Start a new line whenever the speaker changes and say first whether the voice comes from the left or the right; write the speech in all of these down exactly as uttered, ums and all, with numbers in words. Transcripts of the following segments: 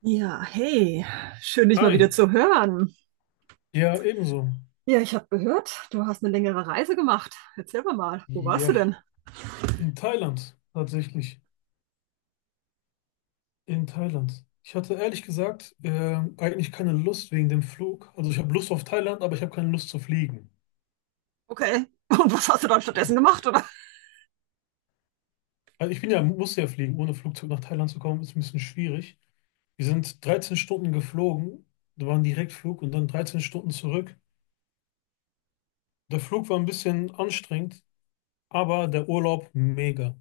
right: Ja, hey, schön dich mal
left: Hi,
right: wieder zu hören.
left: ja, ebenso.
right: Ja, ich habe gehört, du hast eine längere Reise gemacht. Erzähl mir mal, wo warst du
left: Ja,
right: denn?
left: in Thailand, tatsächlich. In Thailand. Ich hatte ehrlich gesagt ähm, eigentlich keine Lust wegen dem Flug. Also ich habe Lust auf Thailand, aber ich habe keine Lust zu fliegen.
right: Okay. Und was hast du dann stattdessen gemacht, oder?
left: Also ich bin ja, muss ja fliegen. Ohne Flugzeug nach Thailand zu kommen, ist ein bisschen schwierig. Wir sind dreizehn Stunden geflogen. Da war ein Direktflug und dann dreizehn Stunden zurück. Der Flug war ein bisschen anstrengend, aber der Urlaub mega.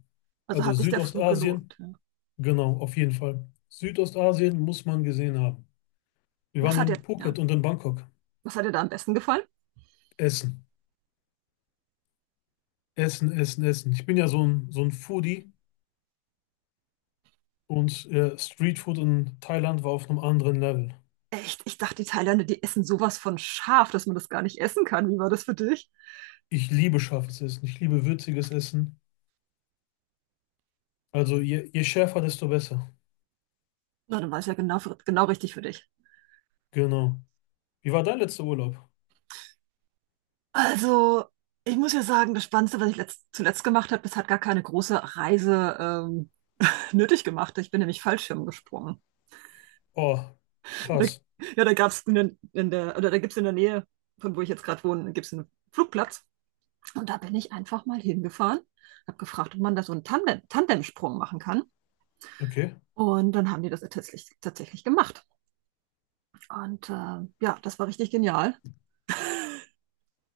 right: Also
left: Also
right: hat sich der Flug
left: Südostasien,
right: gelohnt. Ja.
left: genau, auf jeden Fall. Südostasien muss man gesehen haben. Wir
right: Was
left: waren
right: hat dir,
left: in
right: ja,
left: Phuket und in Bangkok.
right: Was hat dir da am besten gefallen?
left: Essen, Essen, Essen, Essen. Ich bin ja so ein, so ein Foodie und äh, Streetfood in Thailand war auf einem anderen Level.
right: Echt, ich dachte, die Thailänder, die essen sowas von scharf, dass man das gar nicht essen kann. Wie war das für dich?
left: Ich liebe scharfes Essen, ich liebe würziges Essen. Also je, je schärfer, desto besser.
right: Na, dann war es ja genau, für- genau richtig für dich.
left: Genau. Wie war dein letzter Urlaub?
right: Also, ich muss ja sagen, das Spannendste, was ich letzt, zuletzt gemacht habe, das hat gar keine große Reise ähm, nötig gemacht. Ich bin nämlich Fallschirm gesprungen.
left: Oh,
right: Da,
left: krass.
right: ja, da gab es in, in der, oder Da gibt es in der Nähe, von wo ich jetzt gerade wohne, gibt es einen Flugplatz. Und da bin ich einfach mal hingefahren, habe gefragt, ob man da so einen Tandem, Tandemsprung machen kann.
left: Okay.
right: Und dann haben die das tatsächlich, tatsächlich gemacht. Und äh, ja, das war richtig genial.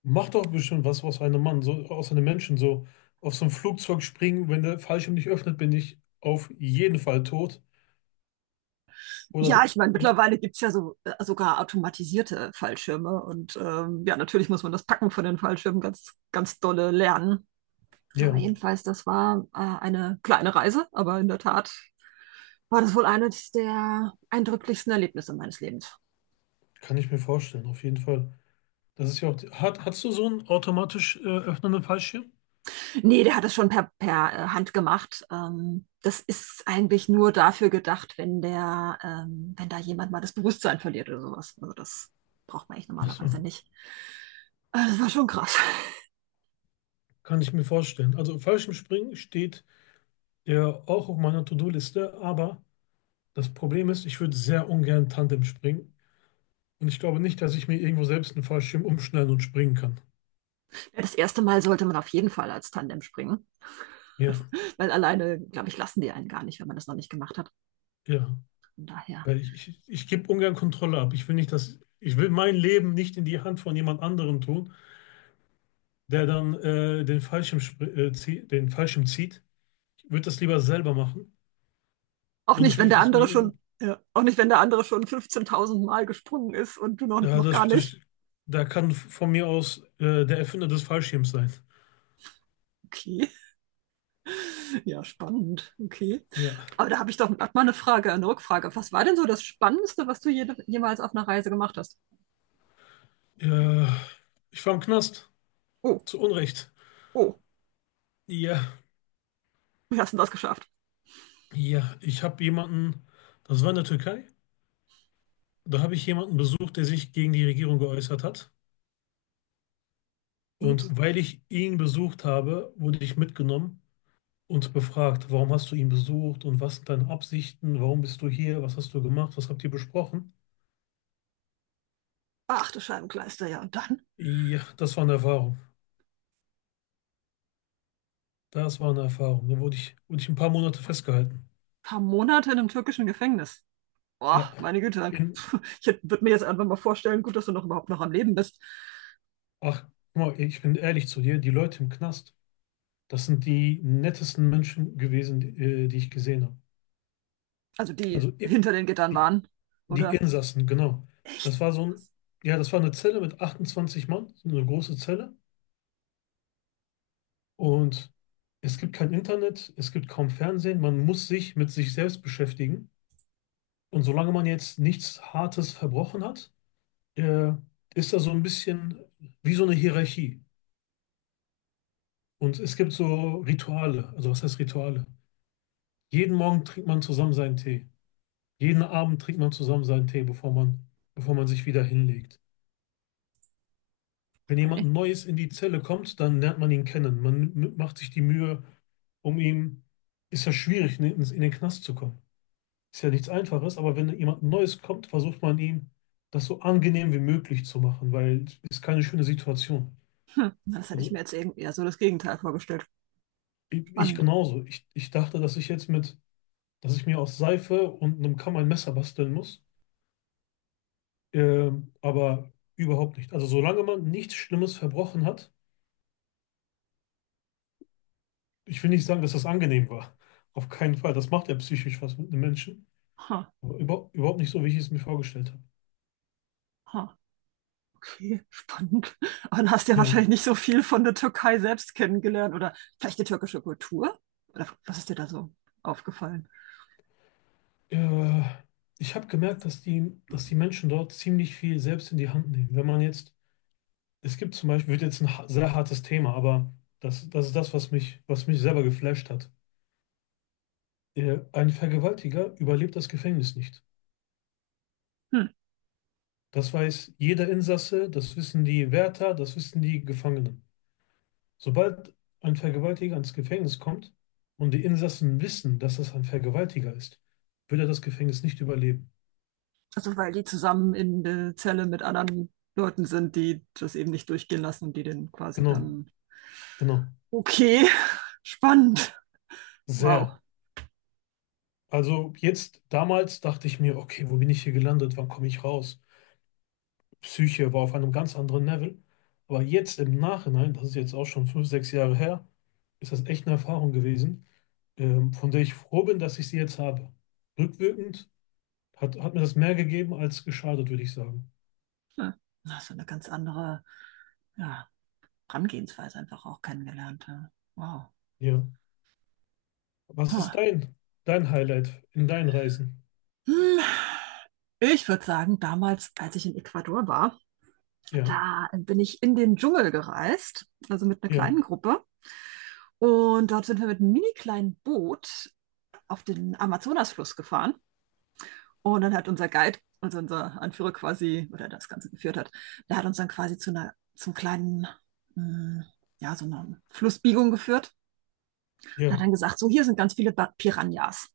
left: Mach doch bestimmt was aus einem Mann, so aus einem Menschen, so auf so ein Flugzeug springen. Wenn der Fallschirm nicht öffnet, bin ich auf jeden Fall tot.
right: Ja,
left: Oder
right: ich meine, mittlerweile gibt es ja so, äh, sogar automatisierte Fallschirme. Und ähm, ja, natürlich muss man das Packen von den Fallschirmen ganz, ganz dolle lernen. Aber
left: ja,
right: jedenfalls, das war äh, eine kleine Reise, aber in der Tat war das wohl eines der eindrücklichsten Erlebnisse meines Lebens.
left: kann ich mir vorstellen, auf jeden Fall. Das ist ja auch. die- Hat, hast du so einen automatisch äh, öffnenden Fallschirm?
right: Nee, der hat es schon per, per äh, Hand gemacht. Ähm, das ist eigentlich nur dafür gedacht, wenn der, ähm, wenn da jemand mal das Bewusstsein verliert oder sowas. Also das braucht man eigentlich
left: Ach so,
right: normalerweise nicht. Äh, Das war schon krass.
left: kann ich mir vorstellen. Also Fallschirmspringen steht ja auch auf meiner To-Do-Liste, aber das Problem ist, ich würde sehr ungern Tandem springen und ich glaube nicht, dass ich mir irgendwo selbst einen Fallschirm umschneiden und springen kann.
right: Ja, das erste Mal sollte man auf jeden Fall als Tandem springen,
left: Ja,
right: weil alleine, glaube ich, lassen die einen gar nicht, wenn man das noch nicht gemacht hat.
left: ja,
right: Von daher
left: weil ich, ich, ich gebe ungern Kontrolle ab. Ich will nicht, dass ich will mein Leben nicht in die Hand von jemand anderem tun, der dann äh, den Fallschirm, spr- äh, zieh, den Fallschirm zieht. Ich würde das lieber selber machen,
right: auch
left: und
right: nicht,
left: ich will
right: wenn
left: nicht,
right: der
left: dass mir
right: andere
left: jemand.
right: schon, ja, auch nicht, wenn der andere schon fünfzehntausend Mal gesprungen ist und du noch,
left: Ja,
right: noch
left: das,
right: gar
left: das,
right: nicht.
left: da kann von mir aus äh, der Erfinder des Fallschirms sein.
right: Okay, ja, spannend. Okay.
left: Ja.
right: Aber da habe ich doch grad mal eine Frage, eine Rückfrage. Was war denn so das Spannendste, was du jede, jemals auf einer Reise gemacht hast?
left: Äh, ich war im Knast.
right: Oh,
left: Zu Unrecht.
right: oh,
left: Ja,
right: wie hast du das geschafft?
left: ja. Ich habe jemanden, das war in der Türkei, da habe ich jemanden besucht, der sich gegen die Regierung geäußert hat.
right: Ups.
left: Und weil ich ihn besucht habe, wurde ich mitgenommen und befragt: Warum hast du ihn besucht, und was sind deine Absichten, warum bist du hier, was hast du gemacht, was habt ihr besprochen?
right: Ach, du Scheibenkleister, ja. Und dann ein
left: Ja, das war eine Erfahrung. Das war eine Erfahrung. Da wurde ich, wurde ich ein paar Monate festgehalten.
right: paar Monate in einem türkischen Gefängnis. Boah,
left: Ja,
right: meine Güte.
left: in,
right: Ich würde mir jetzt einfach mal vorstellen, gut, dass du noch überhaupt noch am Leben bist.
left: ach, guck mal, ich bin ehrlich zu dir, die Leute im Knast, das sind die nettesten Menschen gewesen, die, äh, die ich gesehen habe.
right: Also die
left: Also im,
right: hinter den Gittern
left: die,
right: waren,
left: die
right: oder?
left: Insassen, genau. Das
right: Echt?
left: war so ein, ja, das war eine Zelle mit achtundzwanzig Mann, so eine große Zelle. Und es gibt kein Internet, es gibt kaum Fernsehen, man muss sich mit sich selbst beschäftigen. Und solange man jetzt nichts Hartes verbrochen hat, äh, ist da so ein bisschen wie so eine Hierarchie. Und es gibt so Rituale. Also, was heißt Rituale? Jeden Morgen trinkt man zusammen seinen Tee. Jeden Abend trinkt man zusammen seinen Tee, bevor man, bevor man sich wieder hinlegt. Wenn jemand
right: Okay.
left: Neues in die Zelle kommt, dann lernt man ihn kennen. Man m- macht sich die Mühe um ihn. Ist ja schwierig, in in- in den Knast zu kommen. Ist ja nichts Einfaches, aber wenn jemand Neues kommt, versucht man, ihm das so angenehm wie möglich zu machen, weil es ist keine schöne Situation.
right: Hm, das hätte ich mir
left: Also,
right: jetzt irgendwie eher so das Gegenteil vorgestellt.
left: ich ich
right: Spannend.
left: genauso. Ich, ich dachte, dass ich jetzt mit dass ich mir aus Seife und einem Kamm ein Messer basteln muss. Ähm, aber überhaupt nicht. Also solange man nichts Schlimmes verbrochen hat, ich will nicht sagen, dass das angenehm war. Auf keinen Fall. Das macht ja psychisch was mit einem Menschen.
right: Ha,
left: Aber über, überhaupt nicht so, wie ich es mir vorgestellt habe.
right: ha, okay, spannend. Aber dann hast du ja
left: Ja.
right: wahrscheinlich nicht so viel von der Türkei selbst kennengelernt oder vielleicht die türkische Kultur? Oder was ist dir da so aufgefallen?
left: Äh, ich habe gemerkt, dass die, dass die Menschen dort ziemlich viel selbst in die Hand nehmen. Wenn man jetzt, es gibt zum Beispiel, wird jetzt ein ha- sehr hartes Thema, aber das, das ist das, was mich, was mich selber geflasht hat. Äh, ein Vergewaltiger überlebt das Gefängnis nicht.
right: Hm.
left: Das weiß jeder Insasse, das wissen die Wärter, das wissen die Gefangenen. Sobald ein Vergewaltiger ins Gefängnis kommt und die Insassen wissen, dass das ein Vergewaltiger ist, wird er das Gefängnis nicht überleben.
right: Also, weil die zusammen in der Zelle mit anderen Leuten sind, die das eben nicht durchgehen lassen und die den quasi
left: Genau,
right: dann.
left: genau.
right: Okay, spannend. Wow.
left: Sehr. Also jetzt, damals dachte ich mir: Okay, wo bin ich hier gelandet? Wann komme ich raus? Psyche war auf einem ganz anderen Level. Aber jetzt im Nachhinein, das ist jetzt auch schon fünf, sechs Jahre her, ist das echt eine Erfahrung gewesen, ähm, von der ich froh bin, dass ich sie jetzt habe. Rückwirkend Hat, hat mir das mehr gegeben als geschadet, würde ich sagen.
right: Hm. Na, so eine ganz andere ja, Herangehensweise einfach auch kennengelernt. Ja. Wow.
left: Ja. Was ist
right: Ha.
left: dein, dein Highlight in deinen Reisen?
right: Hm. Ich würde sagen, damals, als ich in Ecuador war,
left: Ja,
right: da bin ich in den Dschungel gereist, also mit einer
left: ja,
right: kleinen Gruppe. Und dort sind wir mit einem mini kleinen Boot auf den Amazonasfluss gefahren. Und dann hat unser Guide, also unser Anführer quasi, oder der das Ganze geführt hat, der hat uns dann quasi zu einer, zum kleinen, mh, ja, so einer Flussbiegung geführt. Und hat
left: ja,
right: dann gesagt, so hier sind ganz viele Ba- Piranhas.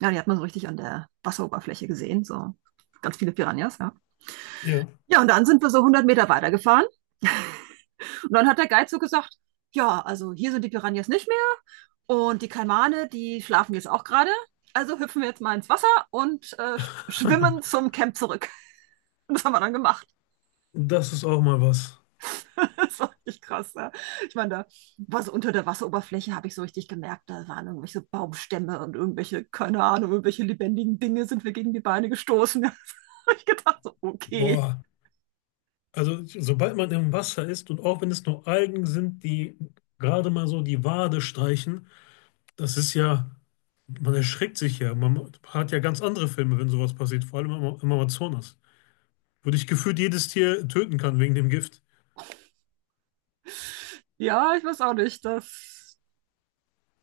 right: Ja, die hat man so richtig an der Wasseroberfläche gesehen, so ganz viele Piranhas, ja.
left: ja.
right: Ja, und dann sind wir so hundert Meter weitergefahren. Und dann hat der Guide so gesagt, ja, also hier sind die Piranhas nicht mehr und die Kaimane die schlafen jetzt auch gerade. Also hüpfen wir jetzt mal ins Wasser und äh, schwimmen zum Camp zurück. Das haben wir dann gemacht.
left: Das ist auch mal was.
right: Das war richtig krass. Ja. Ich meine, da war so unter der Wasseroberfläche, habe ich so richtig gemerkt, da waren irgendwelche Baumstämme und irgendwelche, keine Ahnung, irgendwelche lebendigen Dinge sind wir gegen die Beine gestoßen. Da habe ich gedacht, so, okay.
left: Boah. Also, sobald man im Wasser ist, und auch wenn es nur Algen sind, die gerade mal so die Wade streichen, das ist ja, man erschreckt sich ja. Man hat ja ganz andere Filme, wenn sowas passiert, vor allem im, Ama- im Amazonas, wo dich gefühlt jedes Tier töten kann wegen dem Gift.
right: Ja, ich weiß auch nicht, das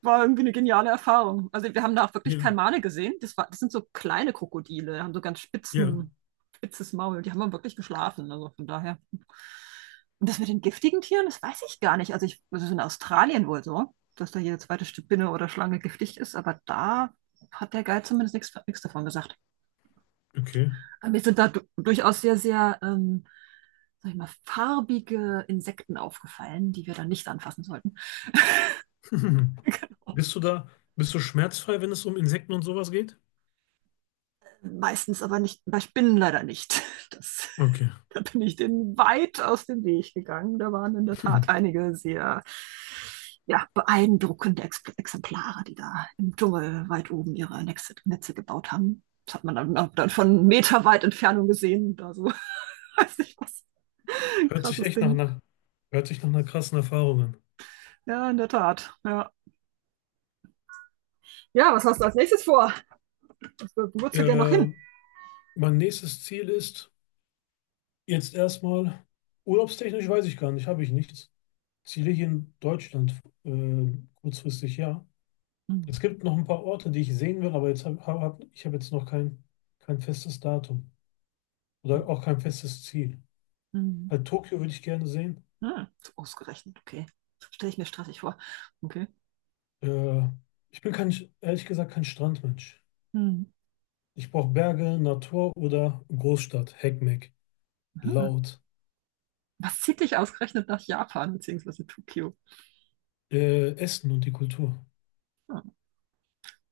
right: war irgendwie eine geniale Erfahrung. Also wir haben da auch wirklich
left: Ja,
right: Kalmane gesehen. Das war, das sind so kleine Krokodile, haben so ganz
left: ja,
right: spitzen, spitzes Maul. Die haben wir wirklich geschlafen. Also von daher. Und das mit den giftigen Tieren, das weiß ich gar nicht. Also ich, das ist in Australien wohl so, dass da jede zweite Spinne oder Schlange giftig ist, aber da hat der Guide zumindest nichts, nichts davon gesagt.
left: okay.
right: Aber mir sind da du durchaus sehr, sehr, ähm, sag ich mal, farbige Insekten aufgefallen, die wir dann nicht anfassen sollten. Genau.
left: Bist du da, bist du schmerzfrei, wenn es um Insekten und sowas geht?
right: Meistens aber nicht, bei Spinnen leider nicht. Das,
left: Okay.
right: da bin ich denen weit aus dem Weg gegangen. Da waren in der Tat einige sehr ja, beeindruckende Ex Exemplare, die da im Dschungel weit oben ihre Netze, Netze gebaut haben. Das hat man dann, dann von meterweit Entfernung gesehen. Da so, weiß nicht was.
left: Hört sich
right: Krasses
left: echt nach
right: Ding.
left: einer, Hört sich nach einer krassen Erfahrung an.
right: Ja, in der Tat. Ja, ja was hast du als nächstes vor? Wo würdest du gerne noch
left: Äh,
right: hin?
left: mein nächstes Ziel ist jetzt erstmal, urlaubstechnisch weiß ich gar nicht, habe ich nichts. Ziele hier in Deutschland, äh, kurzfristig ja.
right: Mhm.
left: Es gibt noch ein paar Orte, die ich sehen will, aber jetzt hab, hab, hab, ich habe jetzt noch kein, kein festes Datum oder auch kein festes Ziel.
right: Mhm.
left: Halt Tokio würde ich gerne sehen.
right: Hm, ausgerechnet, okay. Stelle ich mir stressig vor. Okay.
left: Äh, ich bin kein, ehrlich gesagt kein Strandmensch.
right: Hm.
left: Ich brauche Berge, Natur oder Großstadt, Heckmeck,
right: Hm.
left: laut,
right: Was zieht dich ausgerechnet nach Japan beziehungsweise Tokio?
left: äh, Essen und die Kultur.
right: Hm.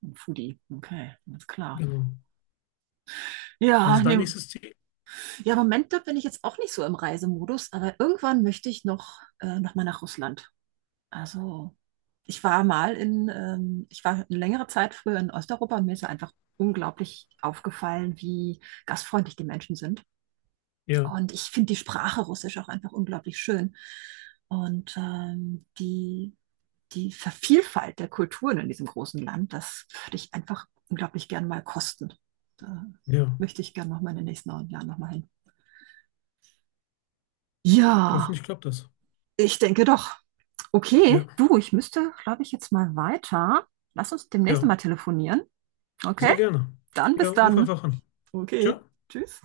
right: Ein Foodie. Okay, alles klar.
left: Genau. Was
right: Ja,
left: ist dein
right: nee.
left: nächstes Ziel?
right: Ja, im Moment da bin ich jetzt auch nicht so im Reisemodus, aber irgendwann möchte ich noch, äh, noch mal nach Russland. Also, ich war mal in, ähm, ich war eine längere Zeit früher in Osteuropa und mir ist ja einfach unglaublich aufgefallen, wie gastfreundlich die Menschen sind.
left: Ja,
right: Und ich finde die Sprache Russisch auch einfach unglaublich schön. Und ähm, die, die Vielfalt der Kulturen in diesem großen Land, das würde ich einfach unglaublich gern mal kosten. Da
left: ja.
right: möchte ich gern noch mal in den nächsten Jahren noch mal hin. Ja,
left: Hoffentlich klappt das.
right: ich denke doch. Okay,
left: Ja,
right: du, ich müsste, glaube ich, jetzt mal weiter. Lass uns demnächst
left: ja.
right: mal telefonieren. Okay,
left: Sehr gerne.
right: dann
left: Ja,
right: bis
left: ruf
right: dann.
left: einfach an.
right: Okay,
left: Ciao.
right: tschüss.